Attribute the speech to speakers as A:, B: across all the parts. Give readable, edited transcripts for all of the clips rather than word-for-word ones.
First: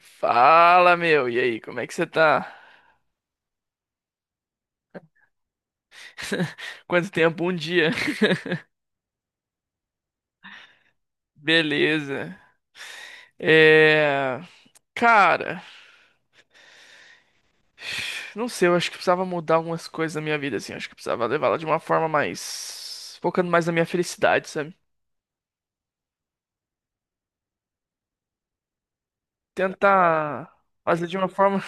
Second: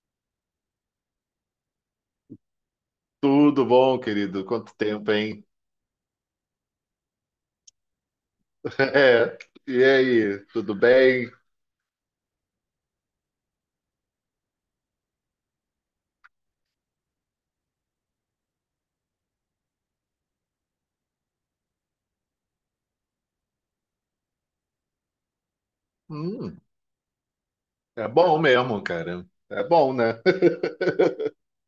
A: Fala, meu. E aí, como é que você tá?
B: Tudo bom, querido? Quanto tempo, hein?
A: Quanto tempo? Um dia.
B: É. E aí, tudo bem?
A: Beleza. É. Cara, não sei, eu acho que precisava mudar algumas coisas na minha vida, assim. Acho que precisava levá-la de uma forma mais. Focando mais na minha felicidade, sabe?
B: Hum, é bom mesmo, cara. É bom, né?
A: Tentar fazer de uma forma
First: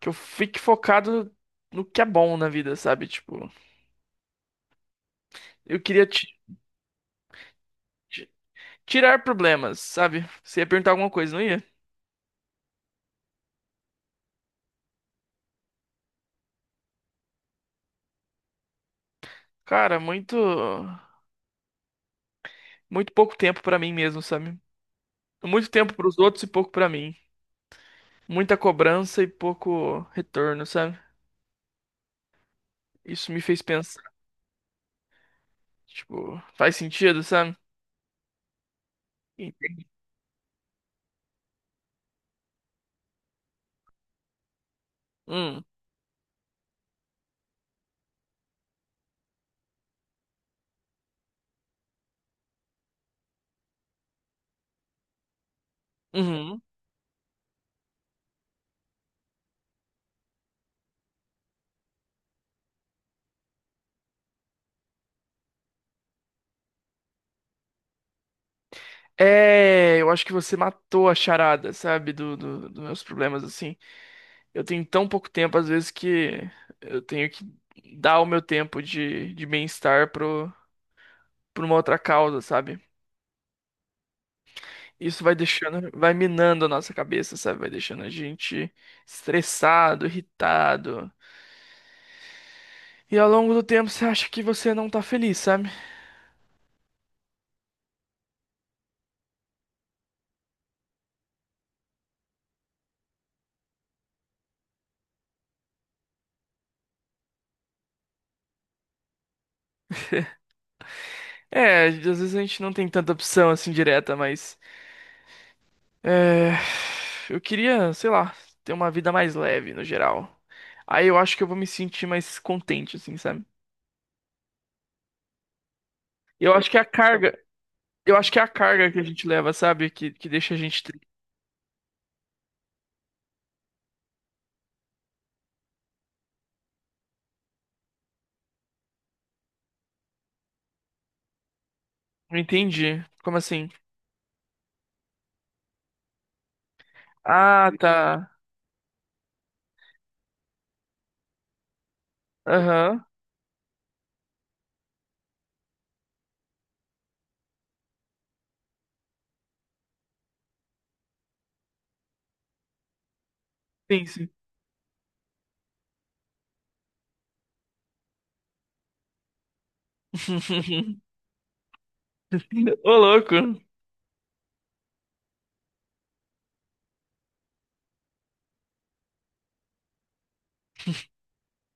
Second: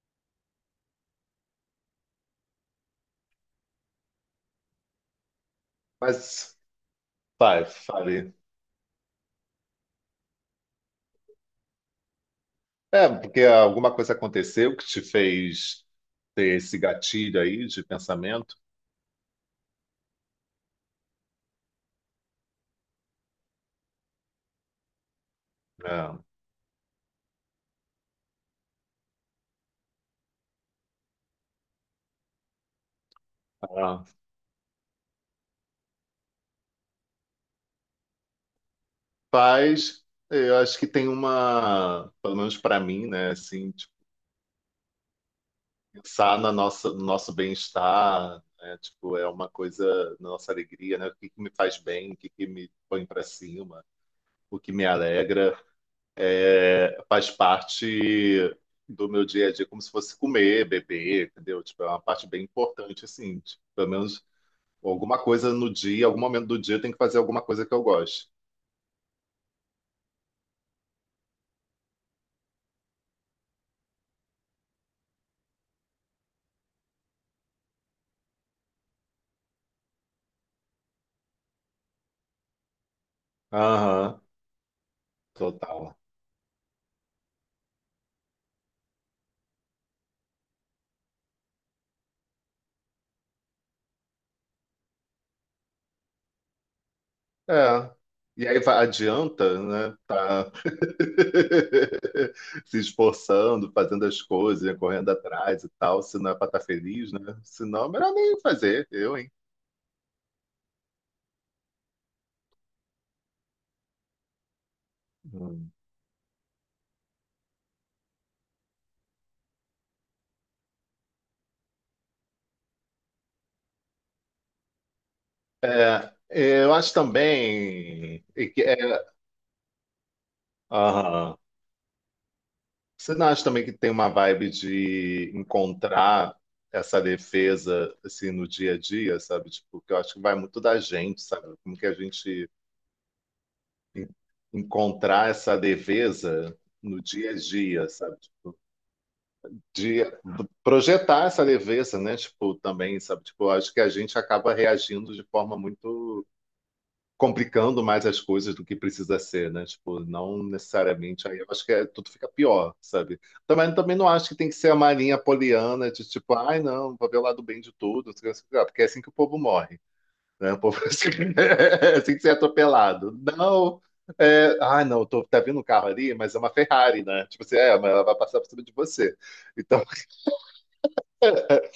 A: que eu fique focado no que é bom na vida, sabe? Tipo, eu queria
B: Mas fale,
A: ti-
B: fale.
A: tirar problemas, sabe? Você ia perguntar alguma coisa, não ia?
B: É, porque alguma coisa aconteceu que te fez ter esse gatilho aí de pensamento?
A: Cara, muito. Muito pouco tempo pra mim mesmo, sabe? Muito tempo para os
B: É.
A: outros e pouco para mim. Muita cobrança e pouco retorno, sabe? Isso me fez pensar,
B: Ah.
A: tipo, faz sentido, sabe? Entendi.
B: Faz, eu acho que tem uma, pelo menos pra mim, né? Assim,
A: Hum,
B: pensar no nosso bem-estar, né? Tipo, é uma coisa, na nossa alegria, né? O que que me faz bem, o que que me põe para cima, o que me alegra,
A: uhum.
B: faz parte do meu dia a dia, como se fosse comer, beber, entendeu? Tipo, é uma parte bem importante, assim, tipo, pelo menos alguma coisa no dia, algum momento do dia, eu tenho que fazer alguma coisa que eu goste.
A: É, eu acho que você matou a charada, sabe, dos meus problemas, assim. Eu tenho tão pouco tempo, às vezes, que eu tenho que dar o meu tempo de bem-estar pra uma outra causa, sabe?
B: Aham,
A: Isso vai deixando,
B: total.
A: vai minando a nossa cabeça, sabe? Vai deixando a gente estressado, irritado. E ao longo do tempo você acha que você não tá feliz, sabe?
B: É. E aí adianta, né? Tá se esforçando, fazendo as coisas, né, correndo atrás e tal, se não é para estar feliz, né? Se não, é melhor nem fazer, eu, hein?
A: É, às vezes a gente não tem tanta opção assim direta, mas.
B: Hum.
A: É... Eu queria, sei lá, ter uma vida mais leve no geral. Aí eu acho que eu vou me sentir mais contente, assim, sabe?
B: É,
A: Eu acho
B: eu
A: que é a
B: acho
A: carga. Eu
B: também
A: acho que é a
B: e que é,
A: carga que a gente leva, sabe? Que deixa a gente triste.
B: aham. Você não acha também que tem uma vibe de encontrar essa defesa assim no dia a dia, sabe? Tipo, que eu acho que vai muito da gente, sabe? Como que a
A: Não
B: gente
A: entendi. Como assim?
B: en- encontrar essa leveza no dia a
A: Ah,
B: dia, sabe?
A: tá.
B: De projetar essa leveza, né? Tipo, também,
A: Aham.
B: sabe? Tipo, acho que a gente acaba reagindo de forma muito complicando mais as coisas do que precisa ser, né? Tipo, não necessariamente aí eu acho que tudo fica pior, sabe? Também também
A: Sim,
B: não
A: sim.
B: acho que tem que ser a marinha poliana de tipo, ai não, vou ver o lado bem de tudo, não sei o que, não sei o que lá, porque é assim que o povo morre né? O povo assim, assim que você é
A: Ô,
B: atropelado.
A: louco.
B: Não. É, ah, não, tô, tá vindo um carro ali, mas é uma Ferrari, né? Tipo assim, é, mas ela vai passar por cima de você. Então,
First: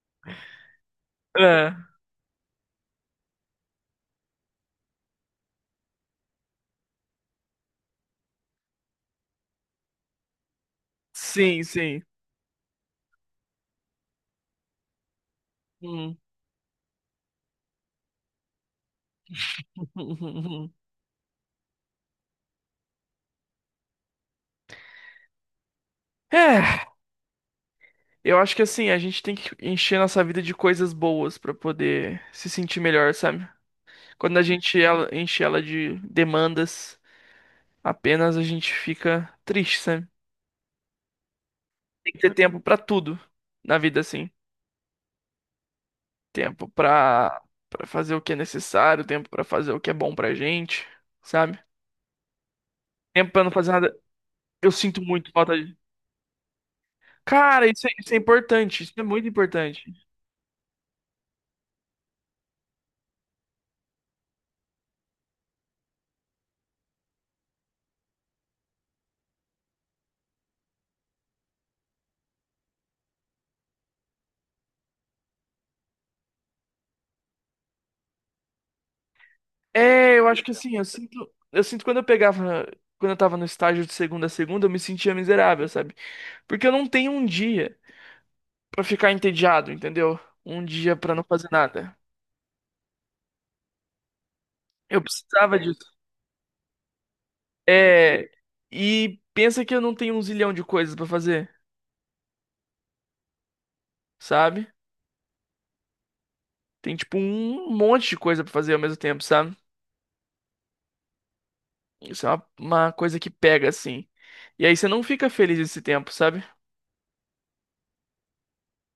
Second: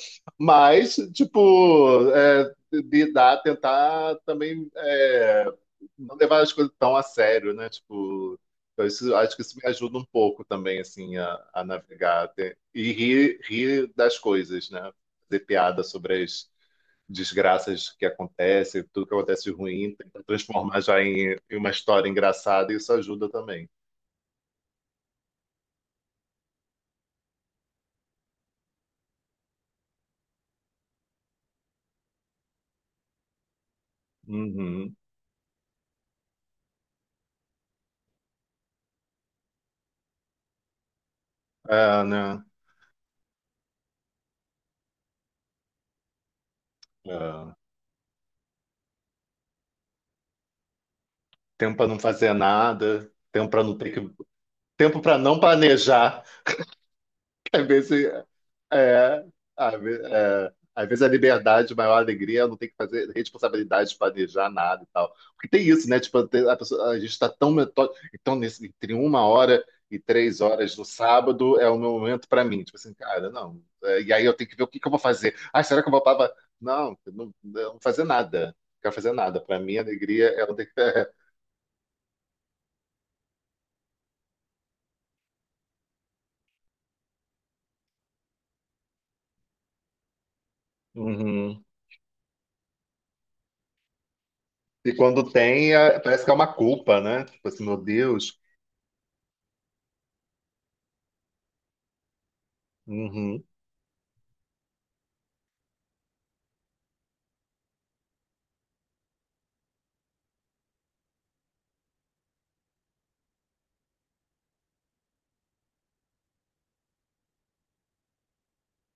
B: mas,
A: É.
B: tipo, é, lidar, tentar também é, não levar as coisas tão a sério, né? Tipo, então isso, acho que isso me ajuda um pouco também, assim, a,
A: Sim,
B: a
A: sim.
B: navegar. E rir, rir das coisas, né? Fazer piada
A: Hum.
B: sobre as, desgraças que acontecem, tudo que acontece de ruim, tentar transformar já em, em uma história engraçada, e isso ajuda também.
A: É. Eu acho que assim, a gente tem que encher nossa vida de coisas boas pra poder se sentir melhor, sabe? Quando
B: Uhum.
A: enche ela de demandas, apenas a gente fica triste, sabe?
B: É,
A: Tem que ter
B: né?
A: tempo pra tudo na vida, assim. Tempo pra
B: É.
A: Para fazer o que é necessário, tempo pra fazer o que é bom pra gente, sabe?
B: Tempo para não fazer nada,
A: Tempo pra
B: tempo
A: não
B: para
A: fazer
B: não ter
A: nada.
B: que,
A: Eu
B: tempo
A: sinto
B: para
A: muito
B: não
A: falta de.
B: planejar.
A: Cara,
B: Às vezes,
A: isso é importante, isso é
B: é,
A: muito importante.
B: é, às vezes a liberdade, a maior alegria, é não tem que fazer responsabilidade de planejar nada e tal. Porque tem isso, né? Tipo, tem- a pessoa- a gente está tão metódico. Então, nesse, entre 1 hora e 3 horas do sábado é o meu momento para mim. Tipo assim, cara, não. É, e aí eu tenho que ver o que que eu vou fazer. Ah, será que eu vou para. Não, eu não vou fazer nada. Não quero fazer nada. Para mim, a
A: É, eu
B: alegria
A: acho
B: é
A: que
B: o.
A: assim, eu sinto quando eu pegava, quando eu tava no estágio de segunda a segunda, eu me sentia miserável, sabe? Porque eu não tenho um dia pra ficar entediado, entendeu? Um dia pra não fazer
B: Uhum.
A: nada.
B: E
A: Eu
B: quando
A: precisava
B: tem,
A: disso.
B: parece que é uma culpa, né? Tipo assim, meu
A: É,
B: Deus.
A: e pensa que eu não tenho um zilhão de coisas pra fazer,
B: Uhum.
A: sabe? Tem tipo um monte de coisa pra fazer ao mesmo tempo, sabe? Isso é uma coisa que pega assim. E aí você não fica feliz esse tempo, sabe?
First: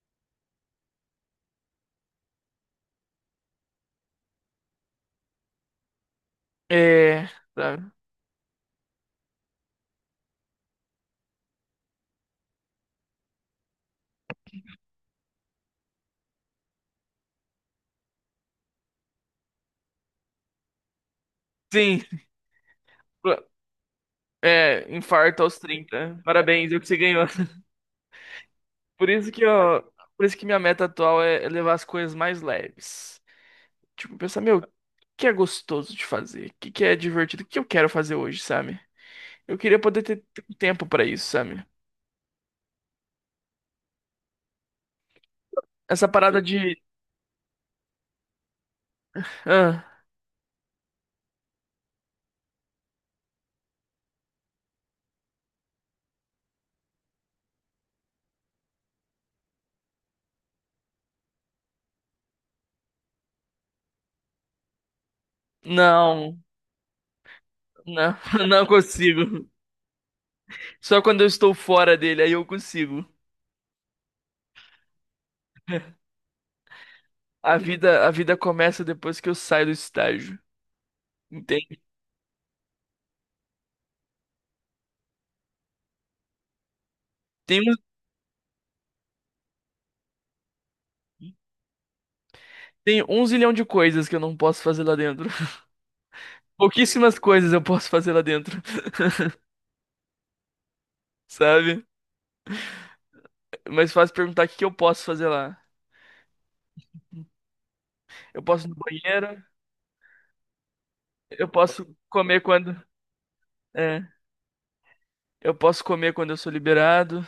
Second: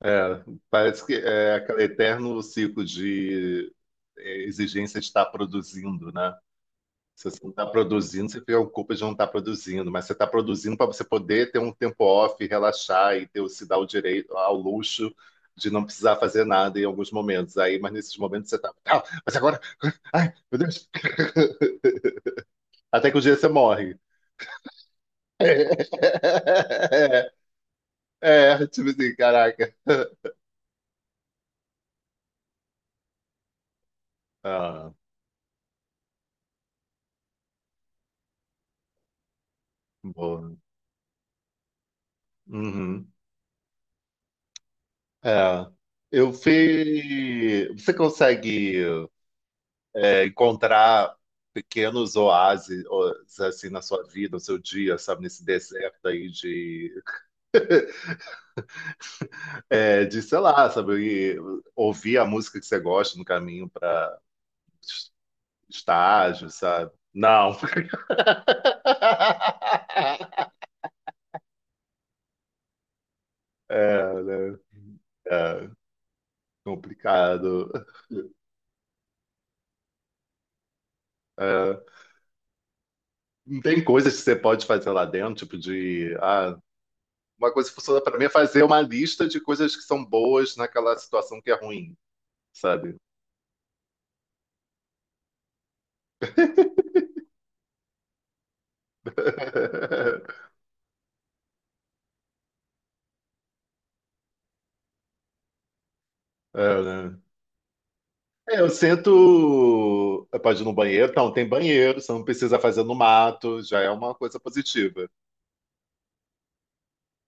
B: É, parece que é aquele eterno ciclo de é, exigência de estar produzindo, né?
A: É,
B: Se você não está
A: sabe?
B: produzindo, você fica com culpa de não estar produzindo, mas você está produzindo para você poder ter um tempo off, relaxar e ter, se dar o direito ao luxo de não precisar fazer nada em alguns momentos. Aí, mas nesses momentos você está, ah, mas agora, ai, meu Deus,
A: Sim.
B: até que o dia você morre.
A: É, infarto aos 30. Parabéns, eu que você ganhou.
B: É, é, tipo
A: Por
B: assim,
A: isso que eu,
B: caraca.
A: por isso que minha meta atual é levar as coisas mais leves. Tipo, pensar, meu, o
B: Ah,
A: que é gostoso de fazer? O que que é divertido? O que eu quero fazer hoje, sabe? Eu queria poder ter
B: boa.
A: tempo pra isso, sabe?
B: Uhum. É,
A: Essa
B: eu
A: parada de,
B: fui. Você consegue
A: ah,
B: encontrar pequenos oásis ó, assim na sua vida, no seu dia, sabe, nesse deserto aí de, é, de sei lá, sabe, e ouvir a música que você gosta no caminho para
A: não,
B: estágio, sabe? Não.
A: não, não consigo. Só quando eu estou fora dele aí eu consigo.
B: É, né? É, complicado.
A: A vida começa depois que eu saio do estágio.
B: É,
A: Entende?
B: não tem coisas que você pode fazer lá dentro, tipo de, ah, uma
A: Tem,
B: coisa que
A: um-
B: funciona para mim é fazer uma lista de coisas que são boas naquela situação que é ruim, sabe?
A: Tem um zilhão de coisas que eu não posso fazer lá dentro. Pouquíssimas coisas eu posso fazer lá dentro, sabe? Mas fácil perguntar o que que eu posso fazer lá.
B: É, né?
A: Eu
B: É,
A: posso ir
B: eu
A: no banheiro,
B: sinto. Pode ir no banheiro? Então, tem
A: eu posso
B: banheiro, você não
A: comer
B: precisa
A: quando.
B: fazer no mato, já é
A: É,
B: uma coisa positiva.
A: eu posso comer quando eu sou liberado.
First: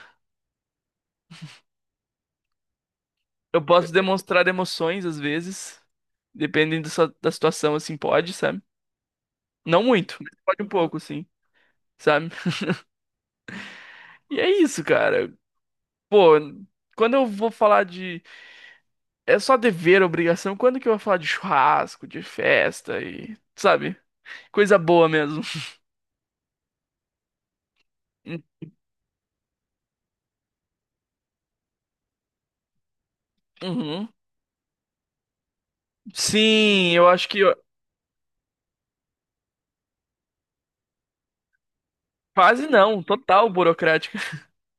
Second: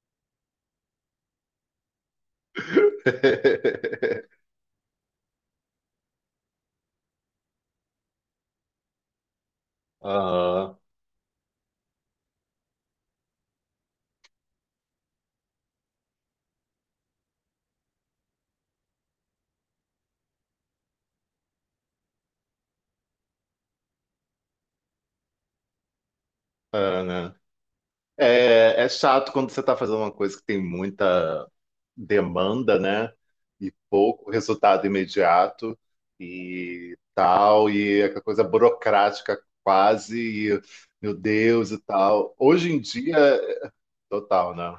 A: Eu posso demonstrar emoções às vezes, dependendo da situação, assim, pode, sabe? Não muito, mas pode um
B: Ah,
A: pouco, sim, sabe? E é isso, cara. Pô, quando eu vou falar de. É só dever, obrigação, quando que eu vou falar de churrasco, de festa e. Sabe? Coisa boa mesmo.
B: é, né? É, é chato quando você está fazendo uma coisa que tem muita demanda, né? E
A: Uhum.
B: pouco resultado imediato
A: Sim,
B: e
A: eu acho que
B: tal, e é aquela coisa burocrática quase, e, meu Deus e tal.
A: quase
B: Hoje em
A: não,
B: dia,
A: total burocrática.
B: total, né?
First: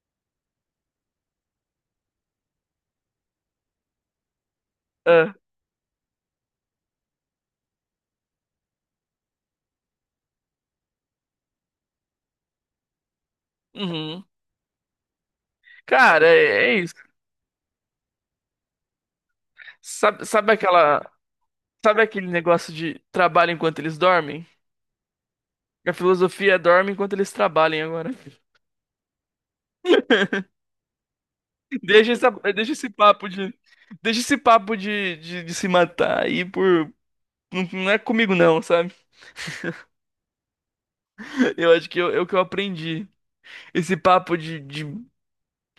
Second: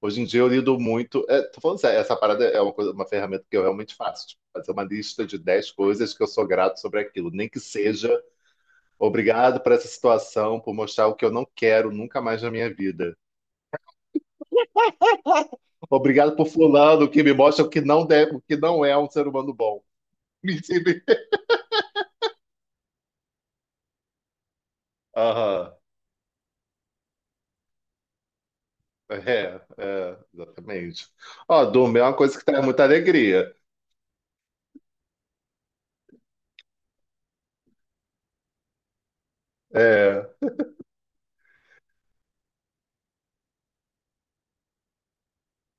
B: Hoje em dia eu lido muito. É, tô falando sério, essa parada é uma coisa, uma ferramenta que eu realmente faço. Tipo, fazer uma lista
A: Ah,
B: de 10 coisas que eu sou grato sobre aquilo. Nem que seja obrigado por essa situação, por mostrar o que eu não quero nunca mais na minha vida.
A: uhum. Cara,
B: Obrigado por
A: é isso.
B: fulano, que me mostra o que não deve, o que não é um ser humano bom.
A: Sabe
B: Me ensine.
A: aquela, sabe aquele negócio de trabalho enquanto eles dormem?
B: Aham.
A: A filosofia é dorme enquanto eles trabalham agora.
B: É, é, exatamente. Ó, Duma, é uma coisa que traz
A: Deixa
B: muita
A: esse papo de,
B: alegria.
A: deixa esse papo de se matar aí por, não, não é comigo não, sabe?
B: É,
A: Eu acho que eu, é o que eu aprendi. Esse papo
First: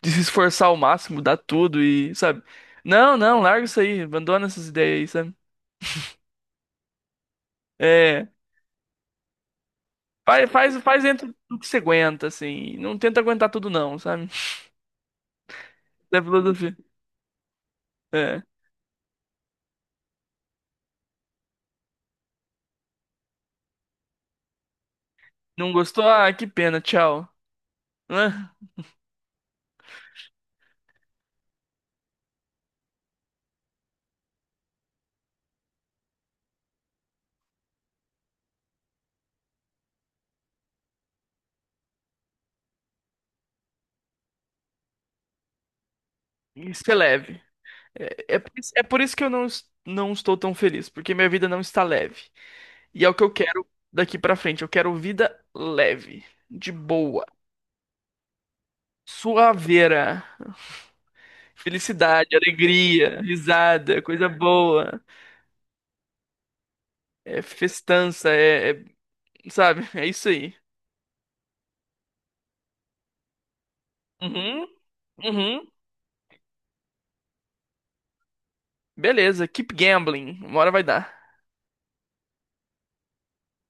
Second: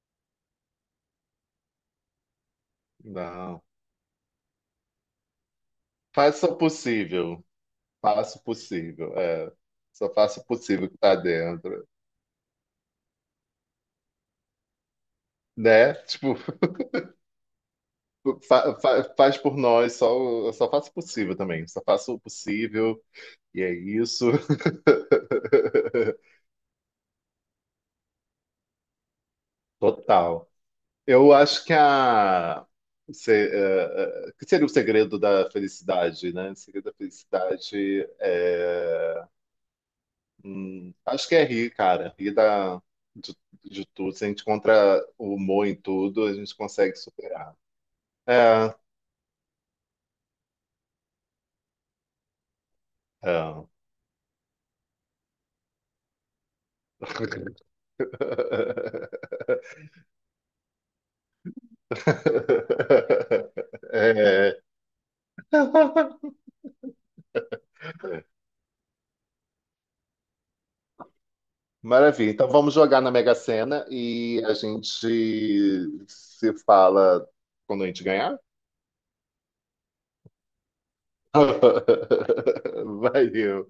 A: de se esforçar ao máximo, dar tudo e, sabe? Não, não,
B: não.
A: larga isso aí, abandona essas ideias aí, sabe?
B: Faça o possível.
A: É.
B: Faça o possível. É. Só faça o possível que
A: Faz
B: tá
A: dentro do que você
B: dentro.
A: aguenta, assim. Não tenta aguentar tudo, não, sabe?
B: Né?
A: É
B: Tipo,
A: filosofia. É.
B: faz por nós, só, só faça o possível também. Só faça o possível. E é isso.
A: Não gostou? Ah, que pena, tchau. Ah,
B: Total. Eu acho que a se, eh, eh, que seria o segredo da felicidade, né? O segredo da felicidade é, acho que é rir, cara, rir de, de tudo. Se a gente encontra o humor em tudo, a gente
A: isso é
B: consegue
A: leve.
B: superar.
A: É, é, por isso
B: É,
A: por isso que eu não, es- não estou tão feliz, porque minha vida não está leve. E é o que eu quero
B: é.
A: daqui pra frente. Eu quero vida leve, de boa, suaveira, felicidade, alegria, risada, coisa
B: É.
A: boa, é festança, sabe? É isso aí.
B: Maravilha. Então vamos jogar na Mega Sena e a
A: Uhum,
B: gente
A: uhum.
B: se fala quando a gente ganhar.
A: Beleza, keep gambling. Uma hora vai dar.
B: Valeu.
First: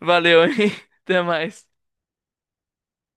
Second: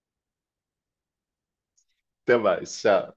A: Valeu, hein? Até mais.
B: Até mais. Tchau.